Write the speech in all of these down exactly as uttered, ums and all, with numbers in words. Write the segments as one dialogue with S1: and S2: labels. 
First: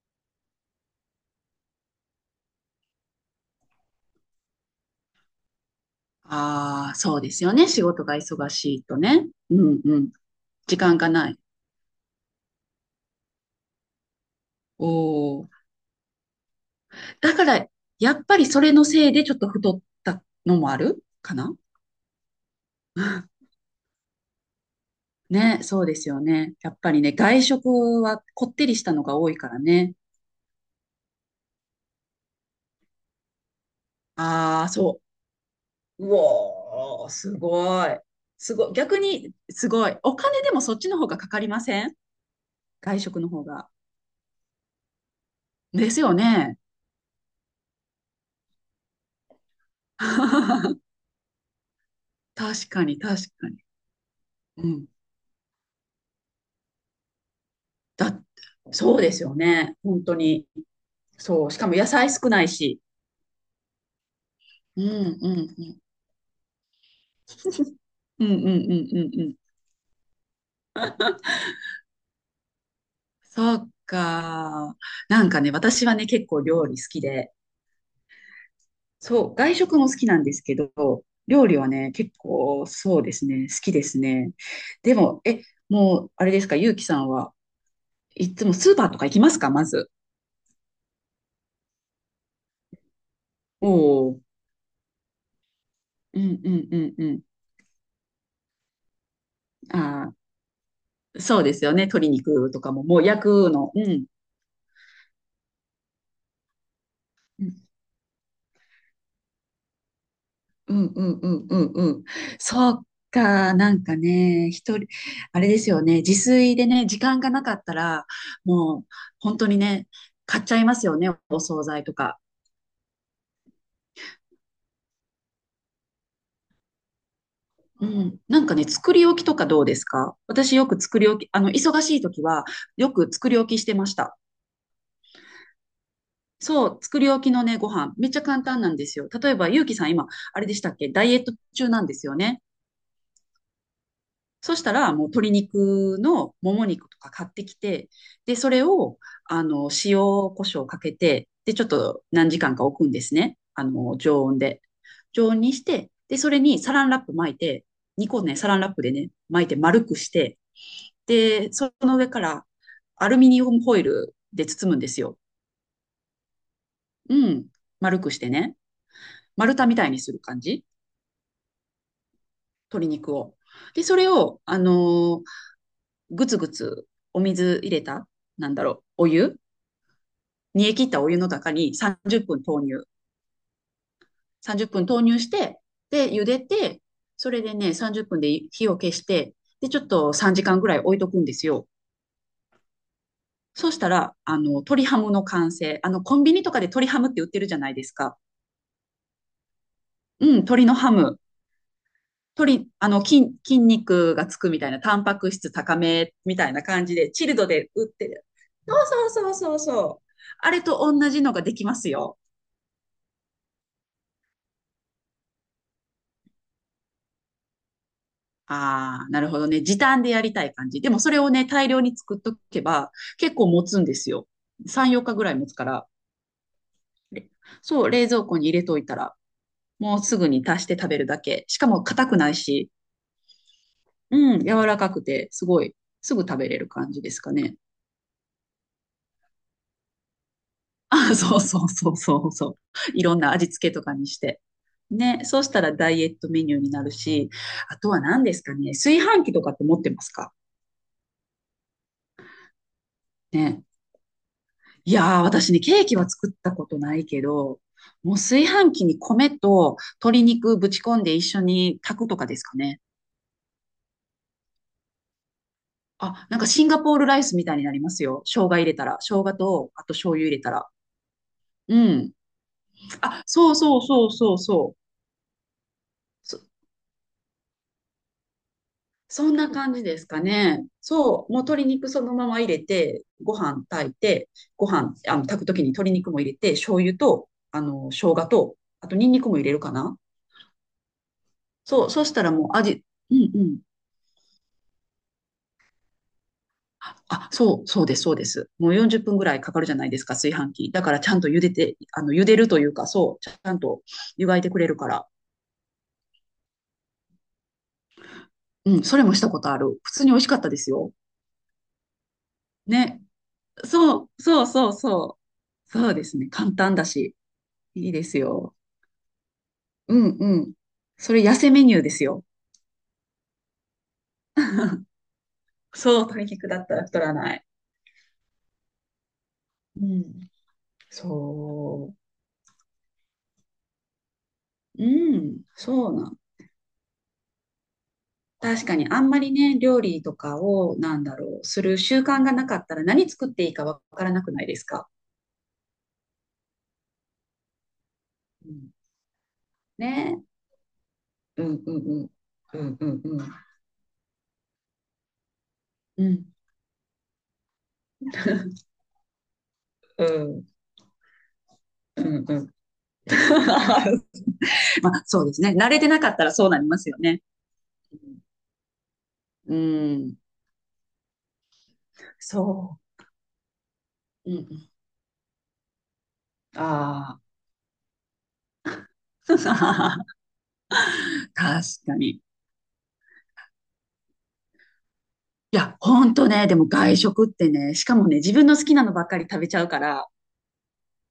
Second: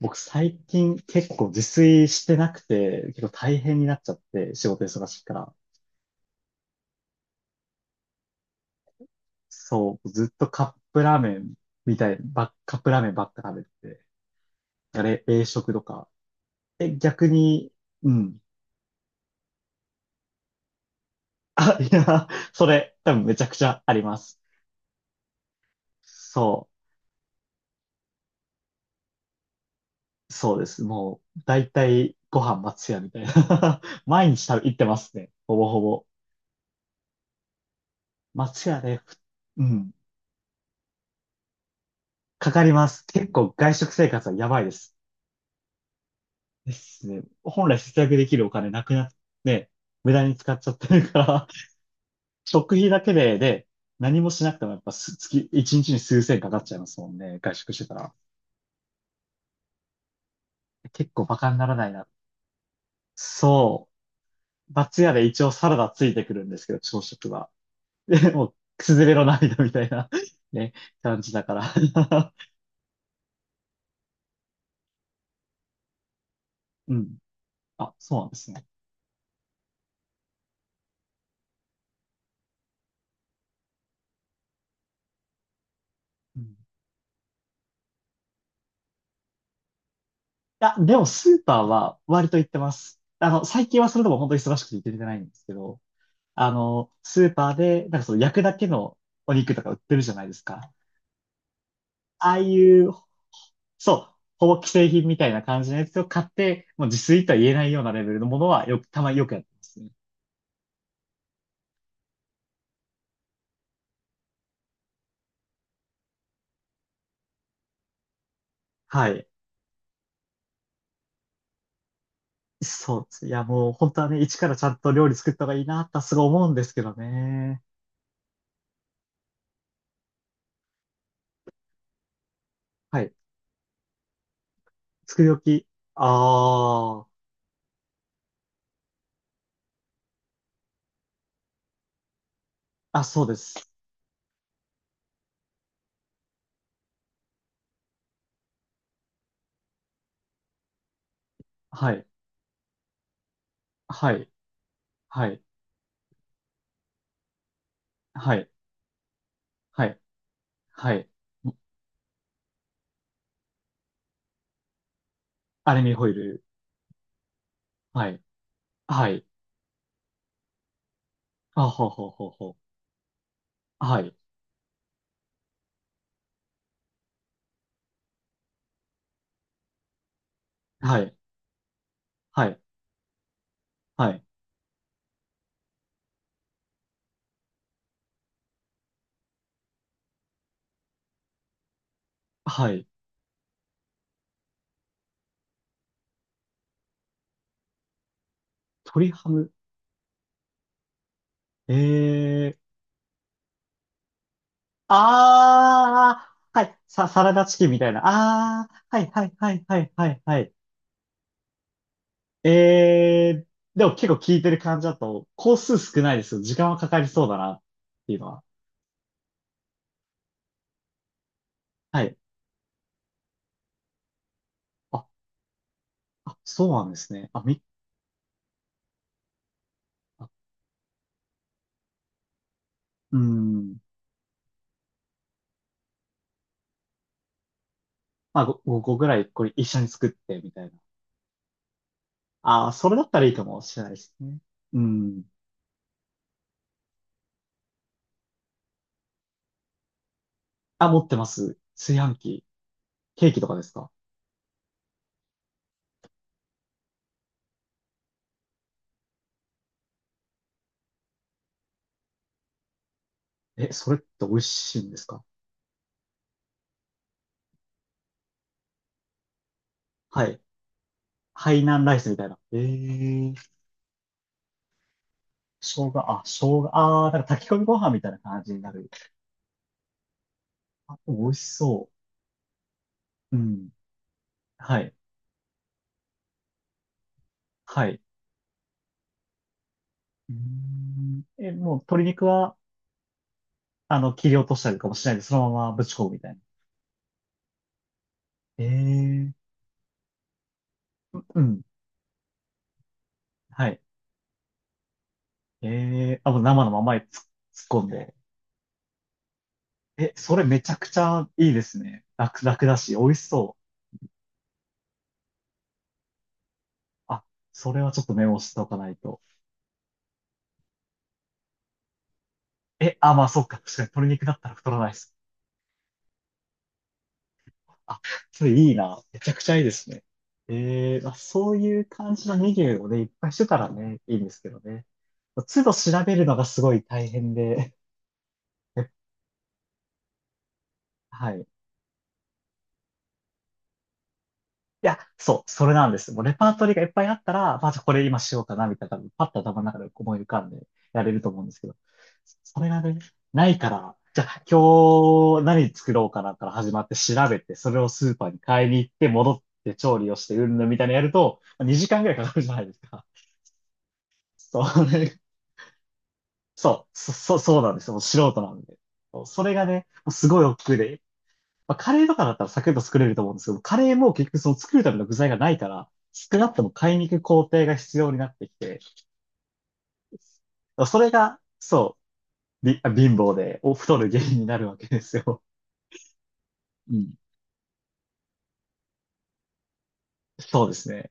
S1: 僕最近結構自炊してなくて、結構大変になっちゃって、仕事忙しいから。
S2: ああ、そうですよね。仕事が忙しいとね。うんう
S1: そう、
S2: ん。
S1: ずっとカ
S2: 時
S1: ッ
S2: 間
S1: プ
S2: が
S1: ラー
S2: な
S1: メ
S2: い。
S1: ンみたい、ば、カップラーメンばっか食べてて、
S2: お
S1: あれ、冷
S2: お。
S1: 食とか。え、逆
S2: だから、
S1: に、う
S2: やっぱ
S1: ん。
S2: りそれのせいでちょっと太ったのもあるかな。
S1: あ、いや、それ、
S2: う
S1: 多分
S2: ん。
S1: めちゃくちゃあります。
S2: ね、そうですよね。
S1: そ
S2: やっぱりね、外食はこってりしたのが多いからね。
S1: う、そうです。もう、だいたいご飯松屋みたいな。毎日食
S2: ああ、
S1: べ、行ってま
S2: そ
S1: すね。ほぼほ
S2: う。
S1: ぼ。
S2: うおー、すごい。す
S1: 松
S2: ごい。
S1: 屋
S2: 逆
S1: で、ふ
S2: に、
S1: う
S2: すご
S1: ん。
S2: い。お金でもそっちの方がかかりません？
S1: かかりま
S2: 外
S1: す。
S2: 食の
S1: 結
S2: 方
S1: 構
S2: が。
S1: 外食生活はやばいです。
S2: ですよね。
S1: ですね。本来節約できるお金なくなって、無駄に使っち ゃってるから、
S2: 確
S1: 食
S2: か
S1: 費
S2: に、
S1: だけ
S2: 確
S1: で、
S2: かに。
S1: で、何もしなくて
S2: う
S1: もやっ
S2: ん。
S1: ぱす月、一日に数千かかっちゃいますもんね。外食してたら。
S2: だ、そうですよね。本当に。
S1: 結構バ
S2: そ
S1: カ
S2: う。
S1: に
S2: し
S1: な
S2: か
S1: ら
S2: も野
S1: ないな。
S2: 菜少ないし。
S1: そう。
S2: うんう
S1: 松屋で一応
S2: んう
S1: サラ
S2: ん。
S1: ダついてくるんですけど、朝食は。
S2: うん
S1: で、
S2: う
S1: もう、
S2: んう
S1: く
S2: ん
S1: すず
S2: う
S1: れ
S2: んう
S1: の
S2: ん。
S1: 涙みたいな ね、感じだから。
S2: そうか。なんかね、私はね、結構料理 好
S1: う
S2: き
S1: ん。
S2: で、
S1: あ、そうなんですね。
S2: そう、外食も好きなんですけど、料理はね、結構そうですね、好きですね。でも、え、もう、あれ
S1: う
S2: です
S1: ん。
S2: か、ゆうきさんはいつもスーパーとか行きますか、まず。
S1: あ、でもスーパーは割と行ってます。あの、
S2: お
S1: 最近はそれでも
S2: お。
S1: 本当に忙しくて行けてないんですけど、
S2: うんう
S1: あ
S2: ん
S1: の、
S2: うんう
S1: スーパーで、なんかその焼くだけのお肉とか売
S2: ん。
S1: ってるじ
S2: あ
S1: ゃないですか。
S2: あ、そうですよね、鶏
S1: ああ
S2: 肉と
S1: い
S2: かも、
S1: う、
S2: もう焼くの。う
S1: そ
S2: ん。
S1: う、ほぼ既製品みたいな感じのやつを買って、もう自炊とは言えないようなレベルのものはよく、たまによくやってますね。
S2: うんうんうんうんうん。そうか、なんかね、一人、あれですよね、自炊でね、時間がなかったら、もう
S1: はい。
S2: 本当にね、買っちゃいますよね、お惣菜とか。
S1: そうです。いや、もう本当はね、一からちゃんと料理作った方がいいなってすごい思うんですけどね。
S2: うん。なんかね、作り置きとかどうですか？私よく作り置き、あの、忙しい時はよ
S1: は
S2: く
S1: い。
S2: 作り置きしてました。
S1: 作り置き。
S2: そう、作
S1: あ
S2: り置きのね、ご飯、めっちゃ簡単なんですよ。例えば、ゆうきさん今、あれでしたっけ？ダイエット中なんですよね。
S1: あ。あ、そうです。
S2: そしたら、もう鶏肉のもも肉とか買ってきて、で、それを、あの、塩、胡椒をかけて、で、ちょっ
S1: は
S2: と
S1: い。
S2: 何時間か置くんですね。あの、
S1: は
S2: 常
S1: い。
S2: 温で。
S1: は
S2: 常温
S1: い。
S2: にして、で、それにサランラップ巻いて、にこ
S1: は
S2: ね、サ
S1: い。
S2: ランラップでね、巻いて丸
S1: は
S2: く
S1: い。
S2: して、
S1: はい。
S2: で、その上からアルミニウムホイルで包むんですよ。
S1: アルミホイル。
S2: うん。丸
S1: は
S2: くし
S1: い。
S2: てね。
S1: はい。
S2: 丸太みたいにする感じ。
S1: あ、ほうほうほうほう。
S2: 鶏肉を。で、そ
S1: は
S2: れ
S1: い。
S2: を、あのーぐつぐつお水入れた、なんだろう、お湯、煮え切っ
S1: は
S2: たお
S1: い、
S2: 湯の中にさんじゅっぷん
S1: は
S2: 投
S1: い、
S2: 入。
S1: はい、
S2: さんじゅっぷん投入して、で、茹でて、それでね、さんじゅっぷんで火を消して、で、ちょっとさんじかんぐらい置いとくんですよ。
S1: はい。
S2: そうしたら、あの、鶏ハムの完成。あの、コンビニとかで鶏ハムって売ってるじゃないですか。
S1: 鶏ハム。
S2: うん、鶏のハム。
S1: ええー。
S2: 鶏、あの、筋、筋肉がつくみたいな、タンパク質高め
S1: あ
S2: みたい
S1: あ、は
S2: な
S1: い、
S2: 感じ
S1: さ、
S2: で、
S1: サ
S2: チ
S1: ラ
S2: ル
S1: ダ
S2: ド
S1: チキン
S2: で
S1: み
S2: 売
S1: た
S2: っ
S1: いな。
S2: てる。
S1: あ
S2: そ
S1: あ、はい、
S2: う
S1: は
S2: そうそ
S1: い、
S2: う
S1: は
S2: そう
S1: い、はい、
S2: そ
S1: は
S2: う。
S1: い、は
S2: あ
S1: い。
S2: れと同じのができますよ。
S1: ええー。でも結構効いてる感じだと、工数少ないですよ。時間はかかりそうだな、っていうのは。
S2: ああ、なるほどね。時短でやりたい感じ。でもそれをね、大量に
S1: はい。
S2: 作っとけば結構持つんですよ。さん、4
S1: あ、
S2: 日ぐらい持つから。
S1: あ、そうなんです
S2: れ
S1: ね。あ、み、
S2: そう、冷蔵庫に入れといたら、もうすぐ
S1: あ、
S2: に足して食べるだけ。しかも硬くないし、
S1: うーん。
S2: うん、柔らかくて、すごい、すぐ食べれる感じですかね。
S1: まあ、ご、個ぐらい、これ一緒に作って、みたいな。
S2: あ、そうそうそうそうそう。
S1: ああ、それだ
S2: い
S1: っ
S2: ろ
S1: た
S2: ん
S1: らい
S2: な
S1: いか
S2: 味
S1: も
S2: 付け
S1: し
S2: と
S1: れない
S2: か
S1: で
S2: に
S1: す
S2: し
S1: ね。
S2: て。
S1: う
S2: ね、
S1: ん。
S2: そうしたらダイエットメニューになるし、あとは何ですかね。炊飯器とかって持ってますか
S1: あ、持ってます。炊飯器。ケーキとかで
S2: ね。
S1: すか？
S2: いやー、私ね、ケーキは作ったことないけど、もう炊飯器に米と鶏肉ぶち込んで一緒に炊くとかですかね。
S1: え、それって美味しいんですか？
S2: あ、なんかシンガポールライスみたいになりますよ。生姜入れたら。生姜と、あと醤
S1: は
S2: 油入
S1: い。
S2: れたら。
S1: ハイ
S2: う
S1: 南ライス
S2: ん。
S1: みたいな。え
S2: あ、
S1: ー、
S2: そうそうそうそうそう。
S1: 生姜、あ、生
S2: そ、
S1: 姜、あー、なんか炊き込みご飯みたいな感じになる。
S2: そんな感じですかね。
S1: あ、美
S2: そう。
S1: 味
S2: もう
S1: し
S2: 鶏肉
S1: そ
S2: そのまま入れて、ご
S1: う。う
S2: 飯
S1: ん。
S2: 炊いて、ご
S1: は
S2: 飯、
S1: い。
S2: あの、炊くときに鶏肉も入れて、醤油と、あ
S1: は
S2: の、生
S1: い。
S2: 姜と、あとニンニクも入れるかな。
S1: うーん。え、もう
S2: そう。
S1: 鶏
S2: そした
S1: 肉
S2: らも
S1: は、
S2: う味、うんうん。
S1: あの、切り落としたりとかもしないで、そのままぶち込むみたいな。
S2: あ、そう、そうです、そうです。
S1: え
S2: もうよんじゅっぷんぐ
S1: ー、
S2: らいかかるじゃないですか、炊飯器。だからちゃんと
S1: う
S2: 茹で
S1: ん。
S2: て、あの、茹でるというか、そう、ちゃん
S1: はい。
S2: と湯がいてくれるから。
S1: えー、あ、もう生のままにつ突っ込んで。
S2: うん、それもしたことある。普通に
S1: え、
S2: 美味し
S1: そ
S2: かっ
S1: れ
S2: たで
S1: めち
S2: す
S1: ゃく
S2: よ。
S1: ちゃいいですね。楽、楽だし、
S2: ね。
S1: 美味しそう。
S2: そう、そうそうそう。そうですね。簡単だし、
S1: あ、それ
S2: いい
S1: はちょ
S2: で
S1: っと
S2: す
S1: メモし
S2: よ。
S1: ておかないと。
S2: うんうん。それ痩せメニューですよ。
S1: え、あ、まあ、そっか。確かに鶏肉だったら太ら ないです。
S2: そう、対極だったら太らない。
S1: あ、それいいな。めちゃくちゃいいで
S2: う
S1: すね。
S2: ん。
S1: えー、まあ、そういう
S2: そ
S1: 感じのメニューをね、いっぱいしてたらね、いいんですけど
S2: う。
S1: ね。
S2: うん、
S1: 都度
S2: そう
S1: 調
S2: な
S1: べ
S2: ん
S1: るのがすごい大変で、
S2: 確かにあ んまりね、料理とかを、なんだ
S1: は
S2: ろう、
S1: い。
S2: する習慣がなかったら何作っていいかわからなくないです
S1: い
S2: か？
S1: や、そう、それなんです。もうレパートリーがいっぱいあったら、まあ、じゃあこれ今しよう
S2: う
S1: かな、
S2: ん、
S1: みたいな、多分パッと頭の中で思い
S2: ね
S1: 浮かんでやれると思う
S2: え。う
S1: んです
S2: ん
S1: け
S2: う
S1: ど、
S2: んうん。
S1: そ
S2: う
S1: れ
S2: ん
S1: が
S2: う
S1: ね、
S2: んうん。
S1: ないから、じゃあ今日何作ろ
S2: う
S1: うか
S2: ん。
S1: なから始まって調べて、それをスーパーに買いに行って戻って調
S2: う
S1: 理をして、う
S2: ん
S1: んぬんみたいなのやると、にじかん
S2: う
S1: ぐらいか
S2: ん
S1: か
S2: う
S1: るじ
S2: ん。
S1: ゃないですか。そ
S2: まあ、
S1: れ、
S2: そうですね。慣れてなかったらそうなりま
S1: そ
S2: すよ
S1: う、そ、
S2: ね。
S1: そそうなんですよ。もう素人なんで。そうそれ
S2: うん。
S1: がね、
S2: う
S1: もう
S2: ん
S1: すごい億劫で、まあ、カレーとかだったらサクッ
S2: そ
S1: と作れると思うんですけど、カレーも結
S2: う。うん
S1: 局
S2: う
S1: その
S2: ん。
S1: 作るための具材がないから、少なくとも買いに行
S2: あ
S1: く
S2: あ。
S1: 工程が必要になってきて、それ が、
S2: 確か
S1: そ
S2: に。
S1: う、び貧乏でお太る原因になるわけですよ。
S2: いや、ほんとね、でも
S1: う
S2: 外
S1: ん。
S2: 食ってね、しかもね、自分の好きなのばっかり食べちゃうから、
S1: そうですね。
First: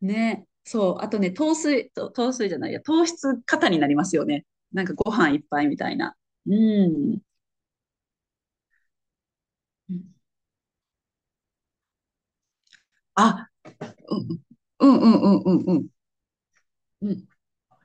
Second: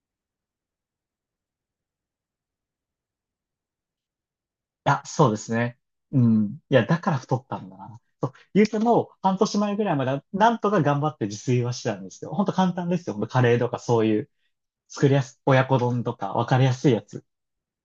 S2: ね。そう。あとね、糖水、と糖水じゃないや、糖質過多になりますよね。なん
S1: い
S2: か
S1: や、
S2: ご
S1: そう
S2: 飯
S1: で
S2: いっ
S1: す
S2: ぱいみ
S1: ね。
S2: たいな。
S1: う
S2: う
S1: ん。いや、だから
S2: ん。
S1: 太ったんだな。そう、ゆうても半年前ぐらいまではなんとか頑張って自炊はしてたんですよ。ほんと簡単ですよ。ほんとカ
S2: あ、
S1: レーとかそう
S2: う
S1: いう
S2: ん、うん
S1: 作
S2: う
S1: りやす、
S2: んうん
S1: 親
S2: う
S1: 子
S2: んうん。
S1: 丼とか分かりやすいや
S2: う
S1: つ。
S2: ん、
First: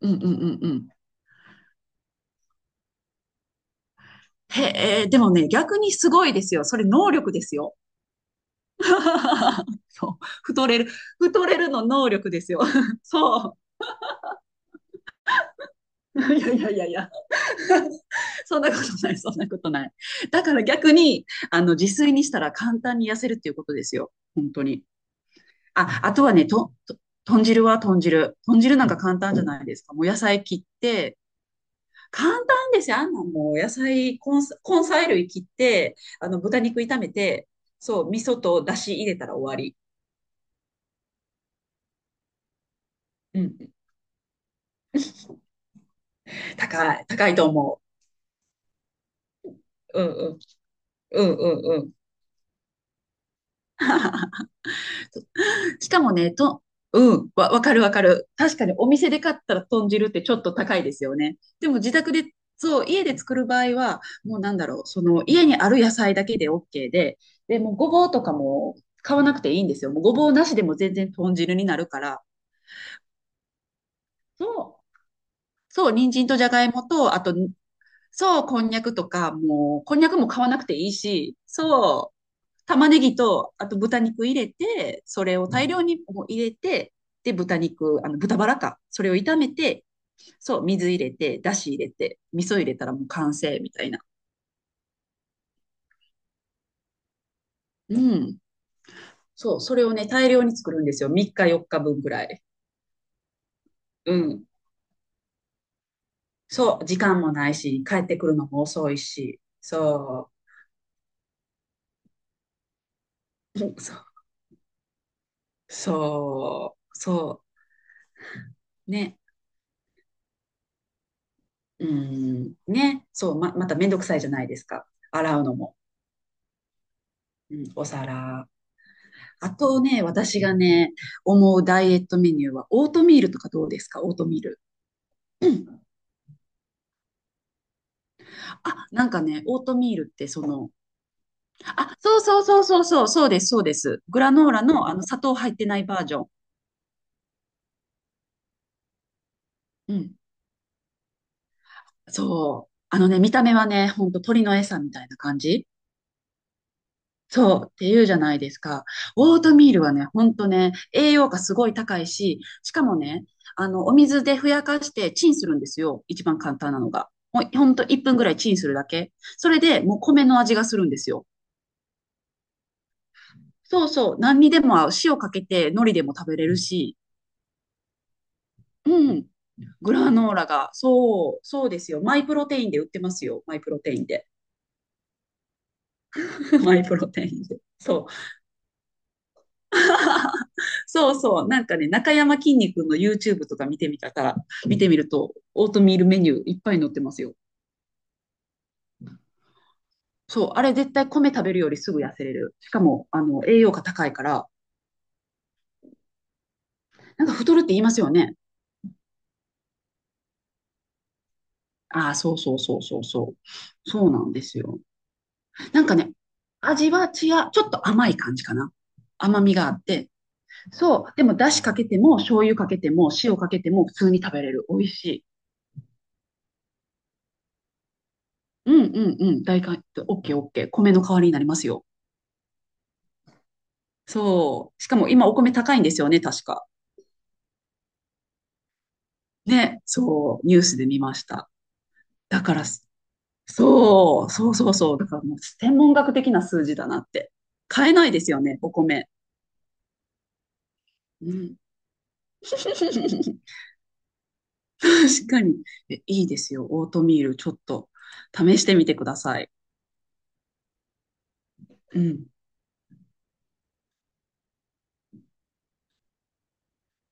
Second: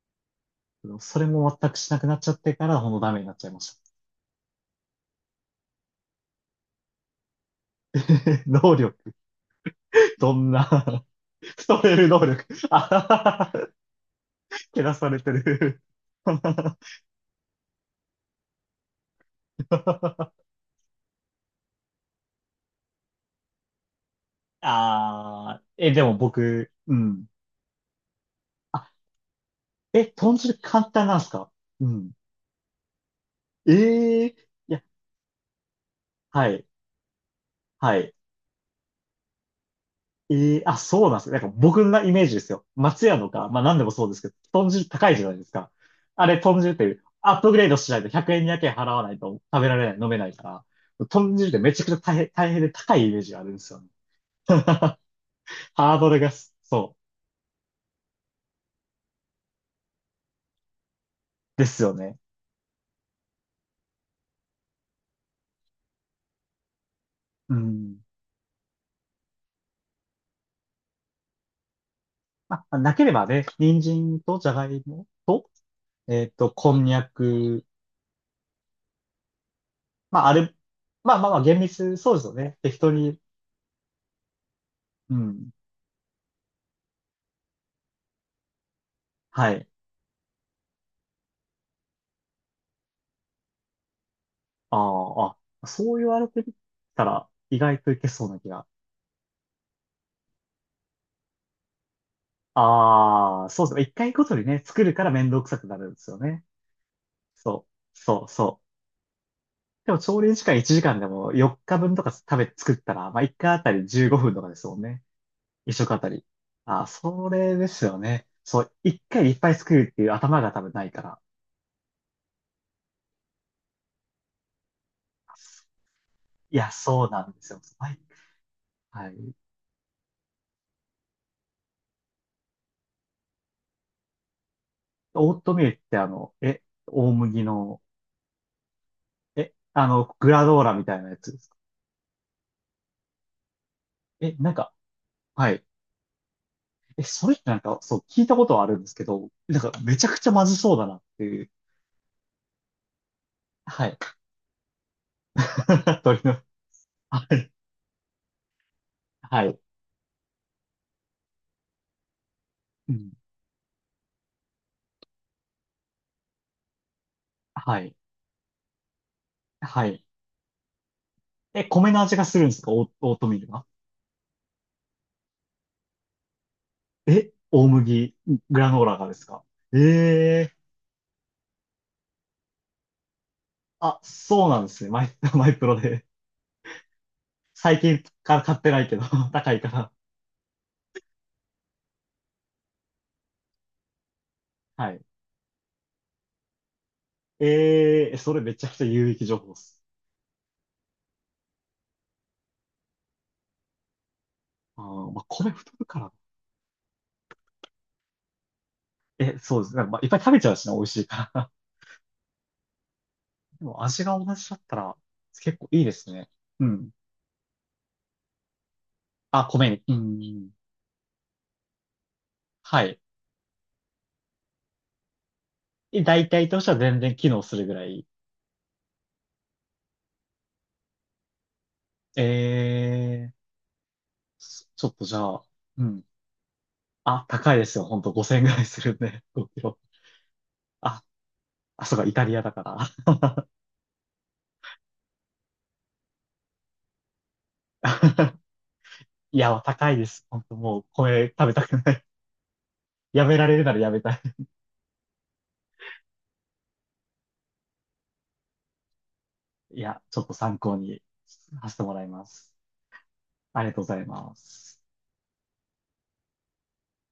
S2: うん、うん、うん、うん。
S1: それも全くしなくなっちゃってからほんとダメになっちゃいました。
S2: へえ、でもね、逆にすごいですよ。それ能力ですよ。
S1: 能力。
S2: そう。
S1: どん
S2: 太れる、
S1: な、
S2: 太 れ
S1: ス
S2: る
S1: ト
S2: の
S1: レる
S2: 能
S1: 能
S2: 力で
S1: 力。
S2: すよ。
S1: あ
S2: そ
S1: ー、けなされてる。
S2: う。いやいやい やいや。そんなことない、そんなことない。だから逆に、あの、自炊にしたら簡単に痩せるっていうことですよ。本当に。
S1: ああ、え、
S2: あ、
S1: で
S2: あ
S1: も
S2: とはね、
S1: 僕、
S2: と、
S1: う
S2: と
S1: ん。
S2: 豚汁は豚汁。豚汁なん
S1: あ、
S2: か簡単じゃないですか。も
S1: え、
S2: う野
S1: 豚
S2: 菜
S1: 汁
S2: 切っ
S1: 簡単な
S2: て、
S1: んですか？うん。
S2: 簡単ですよ。あんなもう野菜、
S1: ええ、
S2: 根菜
S1: いや、
S2: 根菜類切って、あの、
S1: は
S2: 豚
S1: い、
S2: 肉炒めて、
S1: は
S2: そう、
S1: い。
S2: 味噌と出汁入れたら終わり。
S1: ええ、あ、そうなんですよ。なんか僕のイメージですよ。松屋の
S2: う
S1: か、まあ
S2: ん。
S1: 何でもそうですけど、豚汁高いじゃないですか。あれ、豚汁っ
S2: 高
S1: て
S2: い、高
S1: ア
S2: い
S1: ッ
S2: と
S1: プグレード
S2: 思
S1: しないとひゃくえん、にれいけん払わないと食べられない、
S2: う。うん
S1: 飲めな
S2: う
S1: い
S2: ん。
S1: から、
S2: う
S1: 豚
S2: ん
S1: 汁って
S2: う
S1: めち
S2: んう
S1: ゃく
S2: ん。
S1: ちゃ大変、大変で高いイメージがあるんですよね。
S2: し
S1: ハー
S2: か
S1: ド
S2: も
S1: ルが
S2: ね、
S1: す、
S2: と、
S1: そう。
S2: うん、わ、わかるわかる。確かにお店で買ったら豚汁ってちょっと高いですよね。
S1: で
S2: でも
S1: す
S2: 自
S1: よ
S2: 宅
S1: ね。
S2: で、そう、家で作る場合は、もうなんだろう、その家にある野菜だけで オーケー で、
S1: う
S2: で、もうご
S1: ん。
S2: ぼうとかも買わなくていいんですよ。もうごぼうなしでも全然豚汁になるから。
S1: まあ、なければね、人参とじゃが
S2: そ
S1: い
S2: う、
S1: もと、
S2: そう、人
S1: え
S2: 参
S1: っ
S2: とじゃ
S1: と、
S2: がい
S1: こ
S2: も
S1: んにゃ
S2: と、あと、
S1: く。
S2: そう、こんにゃくとか、もう、こんにゃく
S1: まあ、
S2: も
S1: あ
S2: 買わ
S1: れ、
S2: なくていい
S1: まあまあま
S2: し、
S1: あ、厳密、そ
S2: そ
S1: う
S2: う
S1: ですよね。適
S2: 玉
S1: 当
S2: ねぎ
S1: に。
S2: と、あと豚肉入れて、
S1: う
S2: それを
S1: ん。
S2: 大量にもう入れて、で、豚肉、あの、豚バラか。それを炒め
S1: はい。
S2: て、そう、水入れて、だし入れて、味噌入れたらもう完成みたいな。
S1: あー、あ、そう言われてみたら、意外と
S2: う
S1: いけそう
S2: ん。
S1: な気が。
S2: そう、それをね、大量に作るんですよ。みっかよっかぶんぐらい。
S1: ああ、そうですね。一回
S2: う
S1: ごとに
S2: ん。
S1: ね、作るから面倒くさくなるんですよね。
S2: そう、時間もない
S1: そ
S2: し、帰
S1: う、
S2: って
S1: そ
S2: く
S1: う、
S2: るの
S1: そ
S2: も
S1: う。
S2: 遅いし。
S1: でも、調
S2: そ
S1: 理時間いちじかんでもよっかぶんとか食べ、作ったら、まあ、いっかいあ
S2: う。
S1: た
S2: うん
S1: り
S2: そう。
S1: じゅうごふんとかですもんね。一食あたり。
S2: そ
S1: あ、
S2: う。
S1: そ
S2: そ
S1: れですよね。そう、
S2: う。
S1: 一
S2: ね。
S1: 回でいっぱい作るっていう頭が多分ないから。
S2: うん。ね。そう、ま、まためんどくさいじゃないですか。洗うのも。
S1: いや、そうなんです
S2: う
S1: よ。
S2: ん、お
S1: はい。
S2: 皿。
S1: はい。
S2: あとね、私がね、思うダイエットメニューは、オートミールとかどうですか？オートミール。
S1: オー
S2: う
S1: トミールっ
S2: ん
S1: てあの、え、大麦の、
S2: あ、なんかね、
S1: え、
S2: オート
S1: あ
S2: ミール
S1: の、
S2: って
S1: グ
S2: そ
S1: ラドー
S2: の、
S1: ラみたいなやつですか？
S2: あ、そうそうそうそうそう、そうです、そうです。グラ
S1: え、
S2: ノ
S1: な
S2: ー
S1: ん
S2: ラ
S1: か、
S2: のあの砂糖
S1: は
S2: 入っ
S1: い。
S2: てないバージョン。
S1: え、それってなんか、そう、聞いたことはあるんですけど、なんか、
S2: う
S1: めちゃ
S2: ん。
S1: くちゃまずそうだなっていう。
S2: そう。あのね、見た目は
S1: は
S2: ね、
S1: い。
S2: ほんと鳥の餌みたいな感じ。
S1: 鳥の、はい。
S2: そう、っていうじゃないですか。オー
S1: は
S2: ト
S1: い。
S2: ミールはね、ほんとね、栄養価すごい高いし、しか
S1: う
S2: も
S1: ん。
S2: ね、あの、お水でふやかしてチンするんですよ。一番簡単なのが。ほんほん
S1: は
S2: と
S1: い。
S2: いっぷんぐらいチンするだけ。それで
S1: は
S2: もう
S1: い。
S2: 米の味がするんですよ。
S1: え、米の味がするんですか？オー、オートミールが。
S2: そうそう、何にでも合う。塩かけて海苔でも食べれるし。
S1: え、大麦、グラノーラがで
S2: う
S1: す
S2: ん。
S1: か？
S2: グラノーラ
S1: ええ、
S2: が、そう、そうですよ。マイプロテインで売ってますよ。マイプロテ
S1: あ、
S2: インで。
S1: そうなんですね。マイ、マイプロで。
S2: マイプロテインで。
S1: 最
S2: そ
S1: 近
S2: う。
S1: から買ってないけど、高いから。
S2: そうそう、なんかね、中山きんに君の ユーチューブ とか見てみたら、見て
S1: は
S2: み
S1: い。
S2: ると、オートミールメニューいっぱい載ってますよ。
S1: ええ、それめちゃくちゃ有益情報です。
S2: そう、あれ絶対米食べるよりすぐ痩せれる。しかも、あの、栄養価高いから、
S1: あー、まあ、米太るから。
S2: なんか太るって言いますよね。
S1: え、そうですね。まあ、いっぱい食べちゃうしな、美味しいから。
S2: ああ、そうそうそうそうそ
S1: でも
S2: う。
S1: 味
S2: そう
S1: が
S2: なん
S1: 同
S2: で
S1: じだ
S2: す
S1: った
S2: よ。
S1: ら、結構い
S2: な
S1: い
S2: ん
S1: で
S2: か
S1: す
S2: ね、
S1: ね。うん。
S2: 味は違う、ちょっと甘い感じかな。甘
S1: あ、
S2: みが
S1: 米
S2: あっ
S1: に。う
S2: て。
S1: ん。
S2: そう、でも、だしかけても、醤油かけ
S1: は
S2: て
S1: い。
S2: も、塩かけても、普通に食べれる。美味しい。
S1: え、大体としては全然機能するぐらい。
S2: うんうんうん、大体、オッケーオッケー。米の代わりになりますよ。
S1: ええ、
S2: そう。
S1: ちょ
S2: し
S1: っ
S2: か
S1: と
S2: も
S1: じゃ
S2: 今お
S1: あ、
S2: 米高い
S1: う
S2: んです
S1: ん。
S2: よね、確か。
S1: あ、高いですよ。ほんとごせんえんぐらいするんで、ごキロ。
S2: ね。そう。ニュースで見
S1: あ、
S2: ました。
S1: あ、そうか、イタリ
S2: だ
S1: アだ
S2: か
S1: か
S2: ら
S1: ら。
S2: そうそうそうそう。だからもう天文学的な数字だなって。買えないです よね、お米。
S1: いや、高いです。ほんともう、これ
S2: う
S1: 食べ
S2: ん。
S1: たくない。やめ られるならやめたい。
S2: 確かに。えいいですよ。オートミール、ちょっと試してみてください。
S1: いや、ちょっと参考にさせても
S2: う
S1: らいま
S2: ん。
S1: す。ありがとうございます。